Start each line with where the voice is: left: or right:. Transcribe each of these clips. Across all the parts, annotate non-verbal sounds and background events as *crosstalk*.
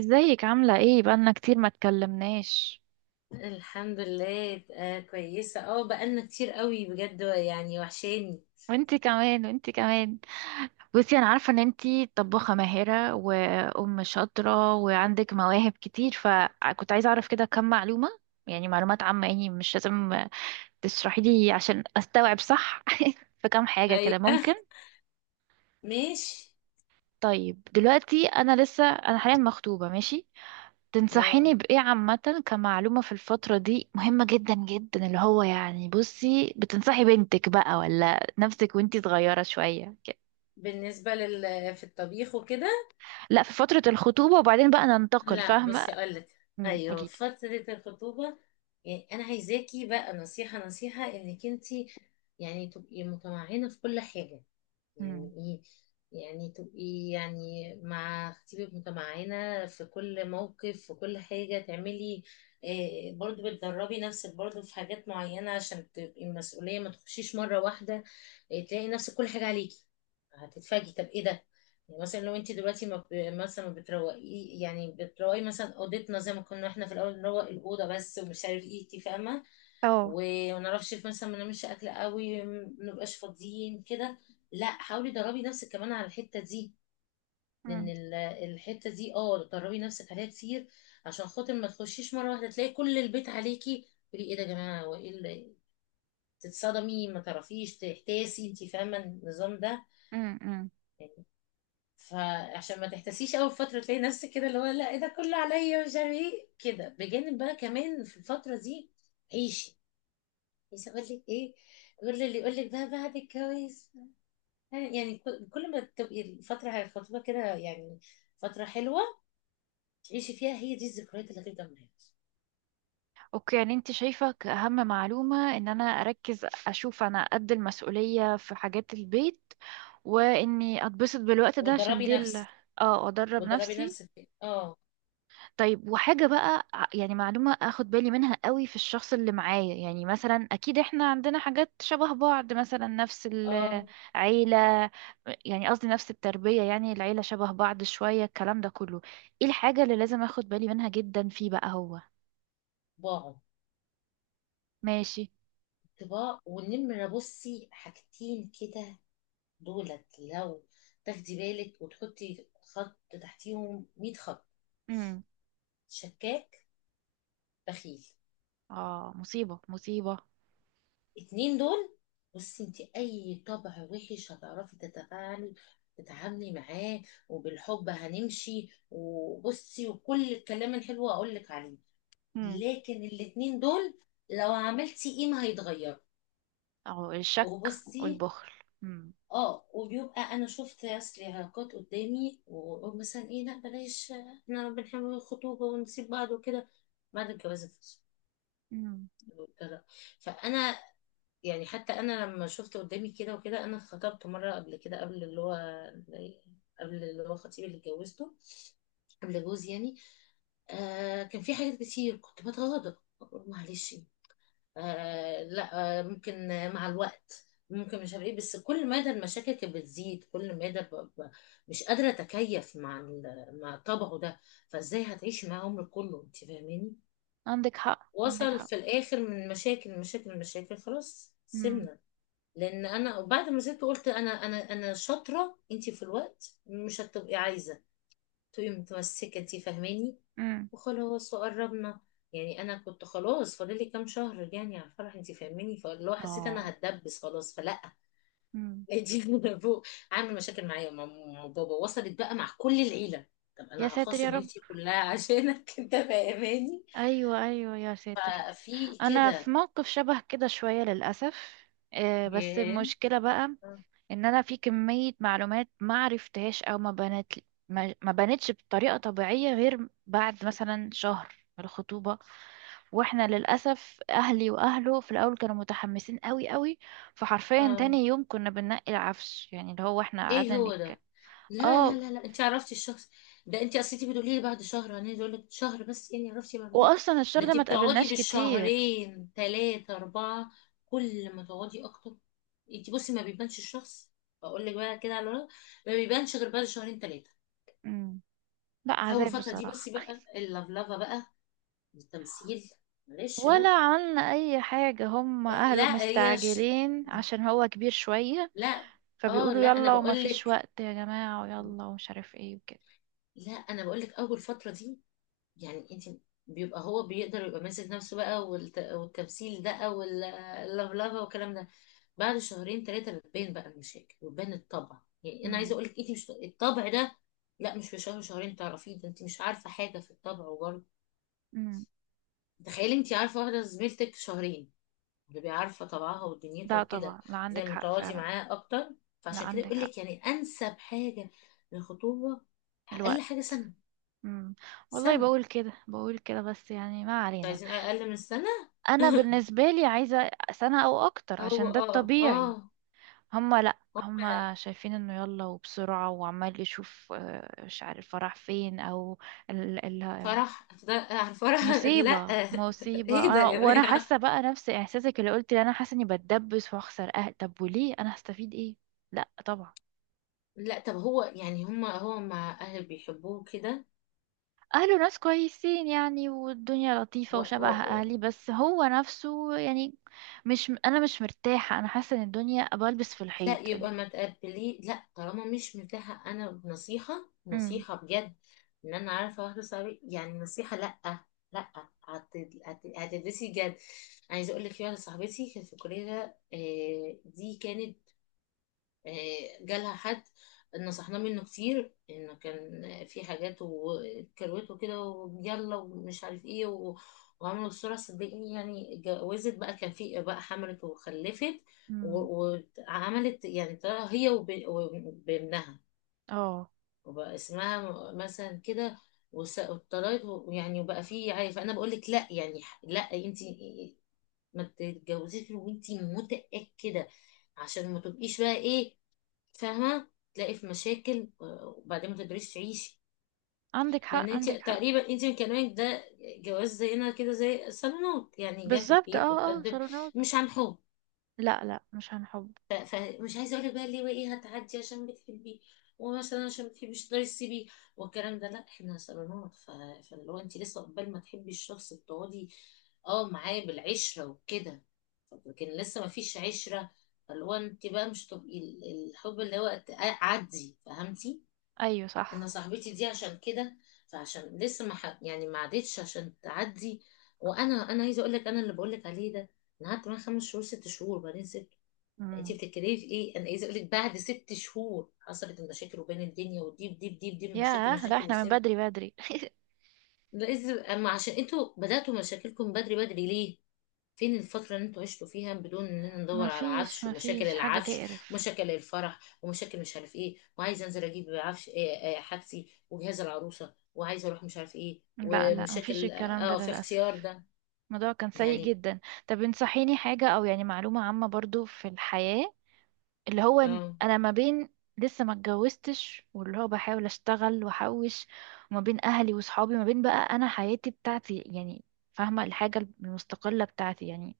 right: ازيك؟ عاملة ايه؟ بقالنا كتير ما اتكلمناش.
left: الحمد لله، آه كويسة. اه بقالنا كتير قوي بجد، يعني وحشاني.
right: وانتي كمان، وانتي كمان. بصي، انا عارفة ان انتي طباخة ماهرة وام شاطرة وعندك مواهب كتير، فكنت عايزة اعرف كده كم معلومة، يعني معلومات عامة، يعني مش لازم تشرحي لي عشان استوعب صح. *laughs* في كام حاجة
left: ايوه.
right: كده
left: *laughs*
right: ممكن.
left: ماشي.
right: طيب، دلوقتي انا لسه، انا حاليا مخطوبة، ماشي.
left: اه
right: تنصحيني بإيه عامة كمعلومة في الفترة دي مهمة جدا جدا؟ اللي هو يعني، بصي، بتنصحي بنتك بقى ولا نفسك وانتي صغيرة شوية كده.
left: بالنسبة لل في الطبيخ وكده.
right: لا، في فترة الخطوبة وبعدين بقى ننتقل،
left: لا
right: فاهمة.
left: بصي اقولك، ايوه
right: قوليلي.
left: فترة الخطوبة. يعني انا عايزاكي بقى نصيحة انك انتي يعني تبقي متمعنة في كل حاجة.
right: امم
left: يعني ايه؟ يعني تبقي يعني مع خطيبك متمعنة في كل موقف، في كل حاجة تعملي. إيه برضو بتدربي نفسك برضو في حاجات معينة، عشان تبقي المسؤولية ما تخشيش مرة واحدة. إيه تلاقي نفسك كل حاجة عليكي، هتتفاجئي طب ايه ده. يعني مثلا لو انت دلوقتي ما ب... مثلا ما بتروقي، يعني بتروقي مثلا اوضتنا زي ما كنا احنا في الاول، نروق الاوضه بس ومش عارف ايه، انت فاهمه.
right: اه.
left: وما نعرفش مثلا ما نعملش اكل قوي، ما نبقاش فاضيين كده. لا حاولي دربي نفسك كمان على الحته دي. لان
right: امم
left: ال- الحته دي اه دربي نفسك عليها كتير، عشان خاطر ما تخشيش مره واحده تلاقي كل البيت عليكي تقولي ايه ده يا جماعه، تتصدمي ما تعرفيش تحتاسي، انت فاهمه النظام ده.
right: أمم.
left: يعني فعشان ما تحتسيش اول فتره تلاقي نفسك كده، اللي هو لا إيه ده كله عليا مش عارف ايه كده. بجانب بقى كمان في الفتره دي عيشي. بس اقول لك ايه، قول لي اللي يقول لك بقى بعد الجواز. يعني كل ما تبقي الفتره الخطوبه كده، يعني فتره حلوه تعيشي فيها، هي دي الذكريات اللي هتفضل معاكي.
right: اوكي، يعني انت شايفة كأهم معلومة ان انا اركز اشوف انا قد المسؤولية في حاجات البيت، واني اتبسط بالوقت ده عشان
left: وتدربي
right: دي
left: نفسك
right: اه، ادرب
left: وتدربي
right: نفسي.
left: نفسك اه.
right: طيب، وحاجة بقى يعني معلومة اخد بالي منها قوي في الشخص اللي معايا، يعني مثلا اكيد احنا عندنا حاجات شبه بعض، مثلا نفس
left: اه.
right: العيلة، يعني قصدي نفس التربية، يعني العيلة شبه بعض شوية، الكلام ده كله، ايه الحاجة اللي لازم اخد بالي منها جدا فيه بقى هو؟
left: طباعه.
right: ماشي.
left: طباع والنمره، بصي حاجتين كده دولت، لو تاخدي بالك وتحطي خط تحتيهم 100 خط:
right: امم
left: شكاك، بخيل.
right: اه، مصيبة مصيبة.
left: اتنين دول، بصي انت اي طبع وحش هتعرفي تتعاملي معاه، وبالحب هنمشي، وبصي وكل الكلام الحلو هقول لك عليه.
right: امم
left: لكن الاتنين دول لو عملتي ايه ما هيتغير.
right: اه، الشك
left: وبصي
right: والبخل. امم
left: اه، وبيبقى انا شفت اصل علاقات قدامي وأقول مثلا ايه لا بلاش، احنا بنحب الخطوبه ونسيب بعض وكده، بعد الجواز الفصل
right: امم
left: والطلاق. فانا يعني حتى انا لما شفت قدامي كده وكده، انا اتخطبت مره قبل كده قبل اللي هو خطيبي اللي اتجوزته، قبل جوزي يعني. آه كان في حاجات كتير كنت بتغاضى، أقول معلش، آه لا آه ممكن، مع الوقت ممكن مش عارف ايه. بس كل مدى المشاكل كانت بتزيد، كل مدى مش قادره اتكيف مع مع طبعه ده. فازاي هتعيشي معاه عمرك كله، انت فاهماني.
right: عندك حق، عندك
left: وصل
right: حق.
left: في الاخر من مشاكل خلاص
right: امم
left: سيبنا. لان انا بعد ما زدت قلت انا شاطره، انت في الوقت مش هتبقي عايزه تبقي متمسكه، انت فاهماني.
right: امم
left: وخلاص وقربنا، يعني انا كنت خلاص فاضل لي كام شهر يعني على الفرح، انت فاهماني. فاللي هو حسيت انا
right: اه.
left: هتدبس خلاص فلا.
right: امم
left: *laughs* دي فوق عامل مشاكل معايا وماما وبابا، وصلت بقى مع كل العيله. طب
right: يا
left: انا
right: ساتر يا
left: هخاصم
right: رب.
left: عيلتي كلها عشانك؟ *laughs* انت فاهماني.
right: ايوه ايوه، يا ساتر.
left: ففي
right: انا في
left: كده.
right: موقف شبه كده شويه للاسف. آه، بس
left: ياه.
right: المشكله بقى
left: اه.
right: ان انا في كميه معلومات ما عرفتهاش، او ما بنت، ما بنتش بطريقه طبيعيه غير بعد مثلا شهر من الخطوبه. واحنا للاسف اهلي واهله في الاول كانوا متحمسين قوي قوي، فحرفيا
left: آه.
right: تاني يوم كنا بننقي العفش، يعني اللي هو احنا
left: ايه
right: قعدنا
left: هو
right: نك
left: ده، لا لا
right: اه.
left: لا لا انت عرفتي الشخص ده. انت اصل انت بتقولي لي بعد شهر، انا اقول لك شهر بس يعني عرفتي معلومات؟
right: واصلا الشهر
left: ده
right: ده
left: انت
right: ما
left: بتقعدي
right: اتقابلناش كتير.
left: بالشهرين ثلاثة أربعة، كل ما تقعدي أكتر. انت بصي ما بيبانش الشخص، بقول لك بقى كده على الورق ما بيبانش غير بعد شهرين ثلاثة.
right: مم. لا
left: أول
right: عذاب
left: فترة دي بس
right: بصراحه.
left: بقى
right: *laughs*
left: اللفلفة بقى، التمثيل، معلش
right: ولا
left: بقى.
right: عملنا اي حاجة، هم اهله
left: لا هي ش...
right: مستعجلين عشان هو كبير شوية،
left: لا. اه
right: فبيقولوا
left: لا أنا
right: يلا وما
left: بقول
right: فيش
left: لك
right: وقت يا جماعة، ويلا ومش عارف ايه وكده.
left: لا أنا بقول لك أول فترة دي يعني انت بيبقى هو بيقدر يبقى ماسك نفسه بقى، والتمثيل ده واللفلفه والكلام ده. بعد شهرين ثلاثه بتبان بقى المشاكل وتبان الطبع. يعني انا عايزه
right: امم
left: اقول لك انت مش الطبع ده، لا مش في شهر شهرين تعرفيه ده، انت مش عارفه حاجه في الطبع. وبرضه
right: امم
left: تخيلي انت عارفه واحده زميلتك شهرين، بتبقي عارفه طبعها ودنيتها
right: ده
left: وكده،
right: طبعا، لا
left: زي
right: عندك
left: ما
right: حق
left: تقعدي
right: فعلا.
left: معاها اكتر.
right: لا
left: فعشان كده
right: عندك
left: يقول
right: حق.
left: لك يعني انسب حاجه للخطوبه اقل
right: الوقت.
left: حاجه سنه.
right: امم والله
left: سنه.
right: بقول كده، بقول كده، بس يعني ما
left: انتوا
right: علينا.
left: عايزين اقل من سنه؟
right: انا
left: *laughs*
right: بالنسبة لي عايزة سنة او اكتر
left: هو
right: عشان ده
left: اه
right: الطبيعي.
left: اه،
right: هم، لا
left: هم
right: هم
left: لا.
right: شايفين انه يلا وبسرعة وعمال يشوف. آه، مش عارف راح فين او.
left: فرح يعني فرح. لا
right: مصيبة
left: *laughs*
right: مصيبة،
left: ايه ده
right: أنا
left: يا
right: وأنا
left: جماعة.
right: حاسة بقى نفس إحساسك اللي قلت لي، أنا حاسة إني بتدبس وأخسر أهل، طب وليه؟ أنا هستفيد إيه؟ لأ طبعا.
left: لا طب هو يعني هم هو مع اهل بيحبوه كده.
right: أهله ناس كويسين يعني، والدنيا
left: و...
right: لطيفة
left: و...
right: وشبه
left: و...
right: أهلي، بس هو نفسه يعني، مش مرتاحة، أنا حاسة إن الدنيا بلبس في
left: لا
right: الحيط.
left: يبقى ما تقبليه، لا طالما مش متاحة، انا بنصيحة
right: امم
left: نصيحة بجد ان انا عارفة اخلص عليه، يعني نصيحة لا. لا. هت- هتدرسي جد. عايزة اقول لك في واحدة صاحبتي كانت في الكلية، آه، دي كانت آه، جالها حد نصحناه منه كتير، انه كان في حاجات وكروت وكده، ويلا ومش عارف ايه وعملوا الصورة. صدقيني يعني اتجوزت بقى، كان في بقى، حملت وخلفت،
right: امم
left: و- وعملت يعني طلع هي وبابنها،
right: اه،
left: وبقى اسمها مثلا كده، وطلعت يعني وبقى في، عارف انا بقول لك لا يعني لا انت ما تتجوزيش وانت متأكدة عشان ما تبقيش بقى ايه، فاهمه تلاقي في مشاكل آه، وبعدين ما تقدريش تعيشي.
right: عندك
left: لان
right: حق،
left: انت
right: عندك حق.
left: تقريبا انت من كلامك ده، جواز زينا كده زي صالونات، يعني جه في
right: بالظبط،
left: البيت
right: اه اه،
left: وتقدم،
right: صالونات.
left: مش عن حب.
right: لأ لأ، مش هنحب.
left: فمش عايزه اقول لك بقى ليه وايه هتعدي عشان بتحبيه، ومثلا عشان بتحبيش تقدري تسيبيه والكلام ده، لا احنا صالونات. فاللي هو انت لسه قبل ما تحبي الشخص بتقعدي اه معاه بالعشره وكده، لكن لسه ما فيش عشره. فاللي هو انت بقى مش تبقي الحب اللي هو عدي، فهمتي؟
right: أيوه
left: انا
right: صح.
left: صاحبتي دي عشان كده، فعشان لسه ما ح... يعني ما عدتش عشان تعدي. وانا عايزه اقول لك انا اللي بقول لك عليه ده، انا قعدت معاه 5 شهور 6 شهور بعدين سبت. انت
right: امم
left: بتتكلمي في ايه؟ انا عايزه اقول لك بعد 6 شهور حصلت المشاكل، وبين الدنيا ودي بدي مشاكل
right: ياه، لأ
left: مشاكل
right: احنا من
left: وسبت.
right: بدري بدري. *laughs*
left: لازم اما عشان انتوا بداتوا مشاكلكم بدري ليه؟ فين الفترة اللي انتوا عشتوا فيها بدون اننا
right: ما
left: ندور على
right: فيش،
left: عفش،
right: ما
left: ومشاكل
right: فيش حاجة
left: العفش
right: تقرف.
left: ومشاكل الفرح ومشاكل مش عارف ايه، وعايز انزل اجيب عفش إيه إيه حاجتي وجهاز العروسة، وعايز اروح مش عارف ايه،
right: لا لا، ما فيش
left: ومشاكل
right: الكلام ده
left: اه آه، في اختيار
right: للأسف.
left: ده.
right: الموضوع كان سيء
left: يعني
right: جدا. طب انصحيني حاجة، أو يعني معلومة عامة برضو في الحياة، اللي هو إن
left: اه
right: أنا ما بين، لسه ما اتجوزتش واللي هو بحاول أشتغل وأحوش، وما بين أهلي وصحابي، ما بين بقى أنا حياتي بتاعتي يعني، فاهمة، الحاجة المستقلة بتاعتي يعني،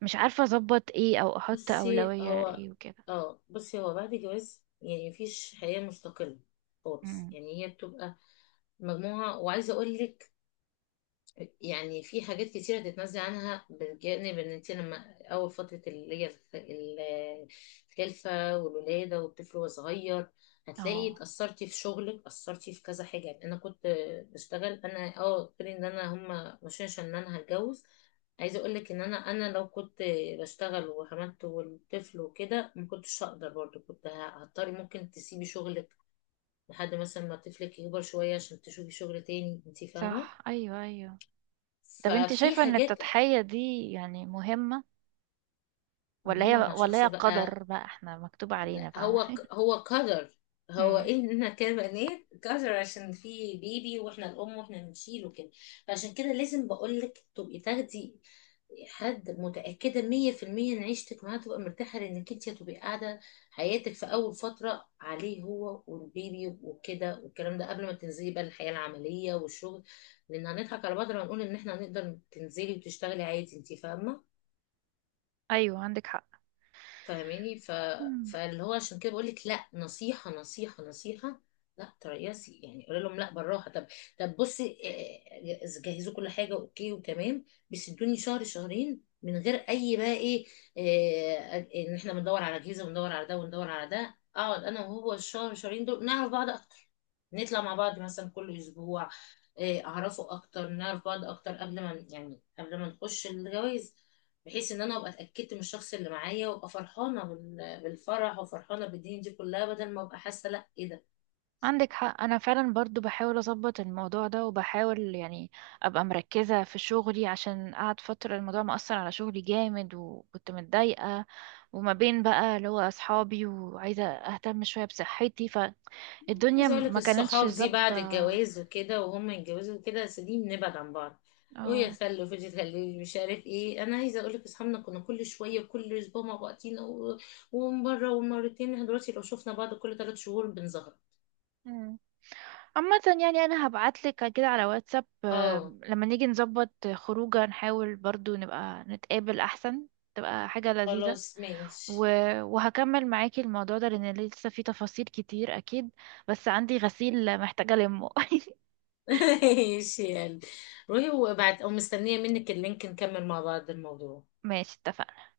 right: مش عارفة أظبط إيه أو أحط
left: بصي
right: أولوية
left: هو
right: إيه وكده.
left: اه بصي هو بعد الجواز يعني مفيش حياة مستقلة خالص.
right: أمم.
left: يعني هي بتبقى مجموعة. وعايزة اقول لك يعني في حاجات كتيرة تتنازلي عنها. بالجانب ان انت لما اول فترة اللي هي الخلفة والولادة والطفل وهو صغير، هتلاقي
right: اه
left: اتأثرتي في شغلك اتأثرتي في كذا حاجة. يعني انا كنت بشتغل انا اه قلت لي ان انا هما ماشيين عشان انا هتجوز. عايزة اقول لك ان انا لو كنت بشتغل وحملت والطفل وكده، ما كنتش هقدر برضه، كنت هضطري ممكن تسيبي شغلك لحد مثلا ما طفلك يكبر شوية عشان تشوفي شغل تاني، انت فاهمة.
right: صح، أيوه أيوه. طب انت
left: ففي
right: شايفة ان
left: حاجات
right: التضحية دي يعني مهمة ولا
left: مهمة
right: هي،
left: مع
right: ولا
left: شخص
right: هي
left: بقى.
right: قدر بقى احنا مكتوب علينا،
left: لا
right: فاهمة؟
left: هو
right: *laughs*
left: هو قدر، هو
right: مم.
left: إحنا كبنات قدر، عشان في بيبي وإحنا الأم وإحنا بنشيله كده. فعشان كده لازم بقولك تبقي تاخدي حد متأكدة 100% إن عيشتك معاه تبقى مرتاحة، لأنك أنت هتبقي قاعدة حياتك في أول فترة عليه هو والبيبي وكده والكلام ده، قبل ما تنزلي بقى الحياة العملية والشغل. لأن هنضحك على بعض لما نقول إن إحنا هنقدر تنزلي وتشتغلي عادي، أنت فاهمة.
right: ايوه عندك حق.
left: فاهماني.
right: مم.
left: فاللي هو عشان كده بقول لك لا، نصيحه نصيحه لا تريسي، يعني قولي لهم لا بالراحه. طب طب بصي، آه، آه، جهزوا كل حاجه اوكي وتمام، بس ادوني شهر شهرين من غير اي بقى ايه، آه، آه، ان احنا بندور على اجهزه وندور على ده وندور على ده. اقعد انا وهو الشهر شهرين دول نعرف بعض اكتر، نطلع مع بعض مثلا كل اسبوع، آه، اعرفه اكتر، نعرف بعض اكتر قبل ما يعني قبل ما نخش الجواز. بحيث ان انا ابقى اتاكدت من الشخص اللي معايا، وابقى فرحانه بالفرح وفرحانه بالدنيا دي كلها، بدل ما ابقى حاسه لا ايه ده.
right: عندك حق، انا فعلا برضو بحاول اظبط الموضوع ده وبحاول يعني ابقى مركزة في شغلي، عشان قعد فترة الموضوع مأثر على شغلي جامد وكنت متضايقة. وما بين بقى اللي هو اصحابي وعايزة اهتم شوية بصحتي، فالدنيا
left: عايزه اقول لك
right: ما كانتش
left: الصحاب دي
right: ظابطة.
left: بعد الجواز وكده وهم يتجوزوا وكده سديم نبعد عن بعض،
right: اه
left: ويخلوا فيديو يخلوا مش عارف ايه. انا عايزه اقول لك اصحابنا كنا كل شويه كل اسبوع مع بعضينا ومره ومرتين، احنا دلوقتي لو شفنا بعض كل 3 شهور بنظهر.
right: عامة، يعني انا هبعتلك كده على واتساب،
left: اه
right: آم، لما نيجي نظبط خروجه نحاول برضو نبقى نتقابل احسن. تبقى حاجة لذيذة.
left: خلاص
right: و...
left: ماشي.
right: وهكمل معاكي الموضوع ده لان لسه في تفاصيل كتير اكيد، بس عندي غسيل محتاجة المه. *laughs*
left: *laughs* ماشي يعني. روحي وابعت او مستنيه منك اللينك نكمل مع بعض الموضوع.
right: ماشي، اتفقنا.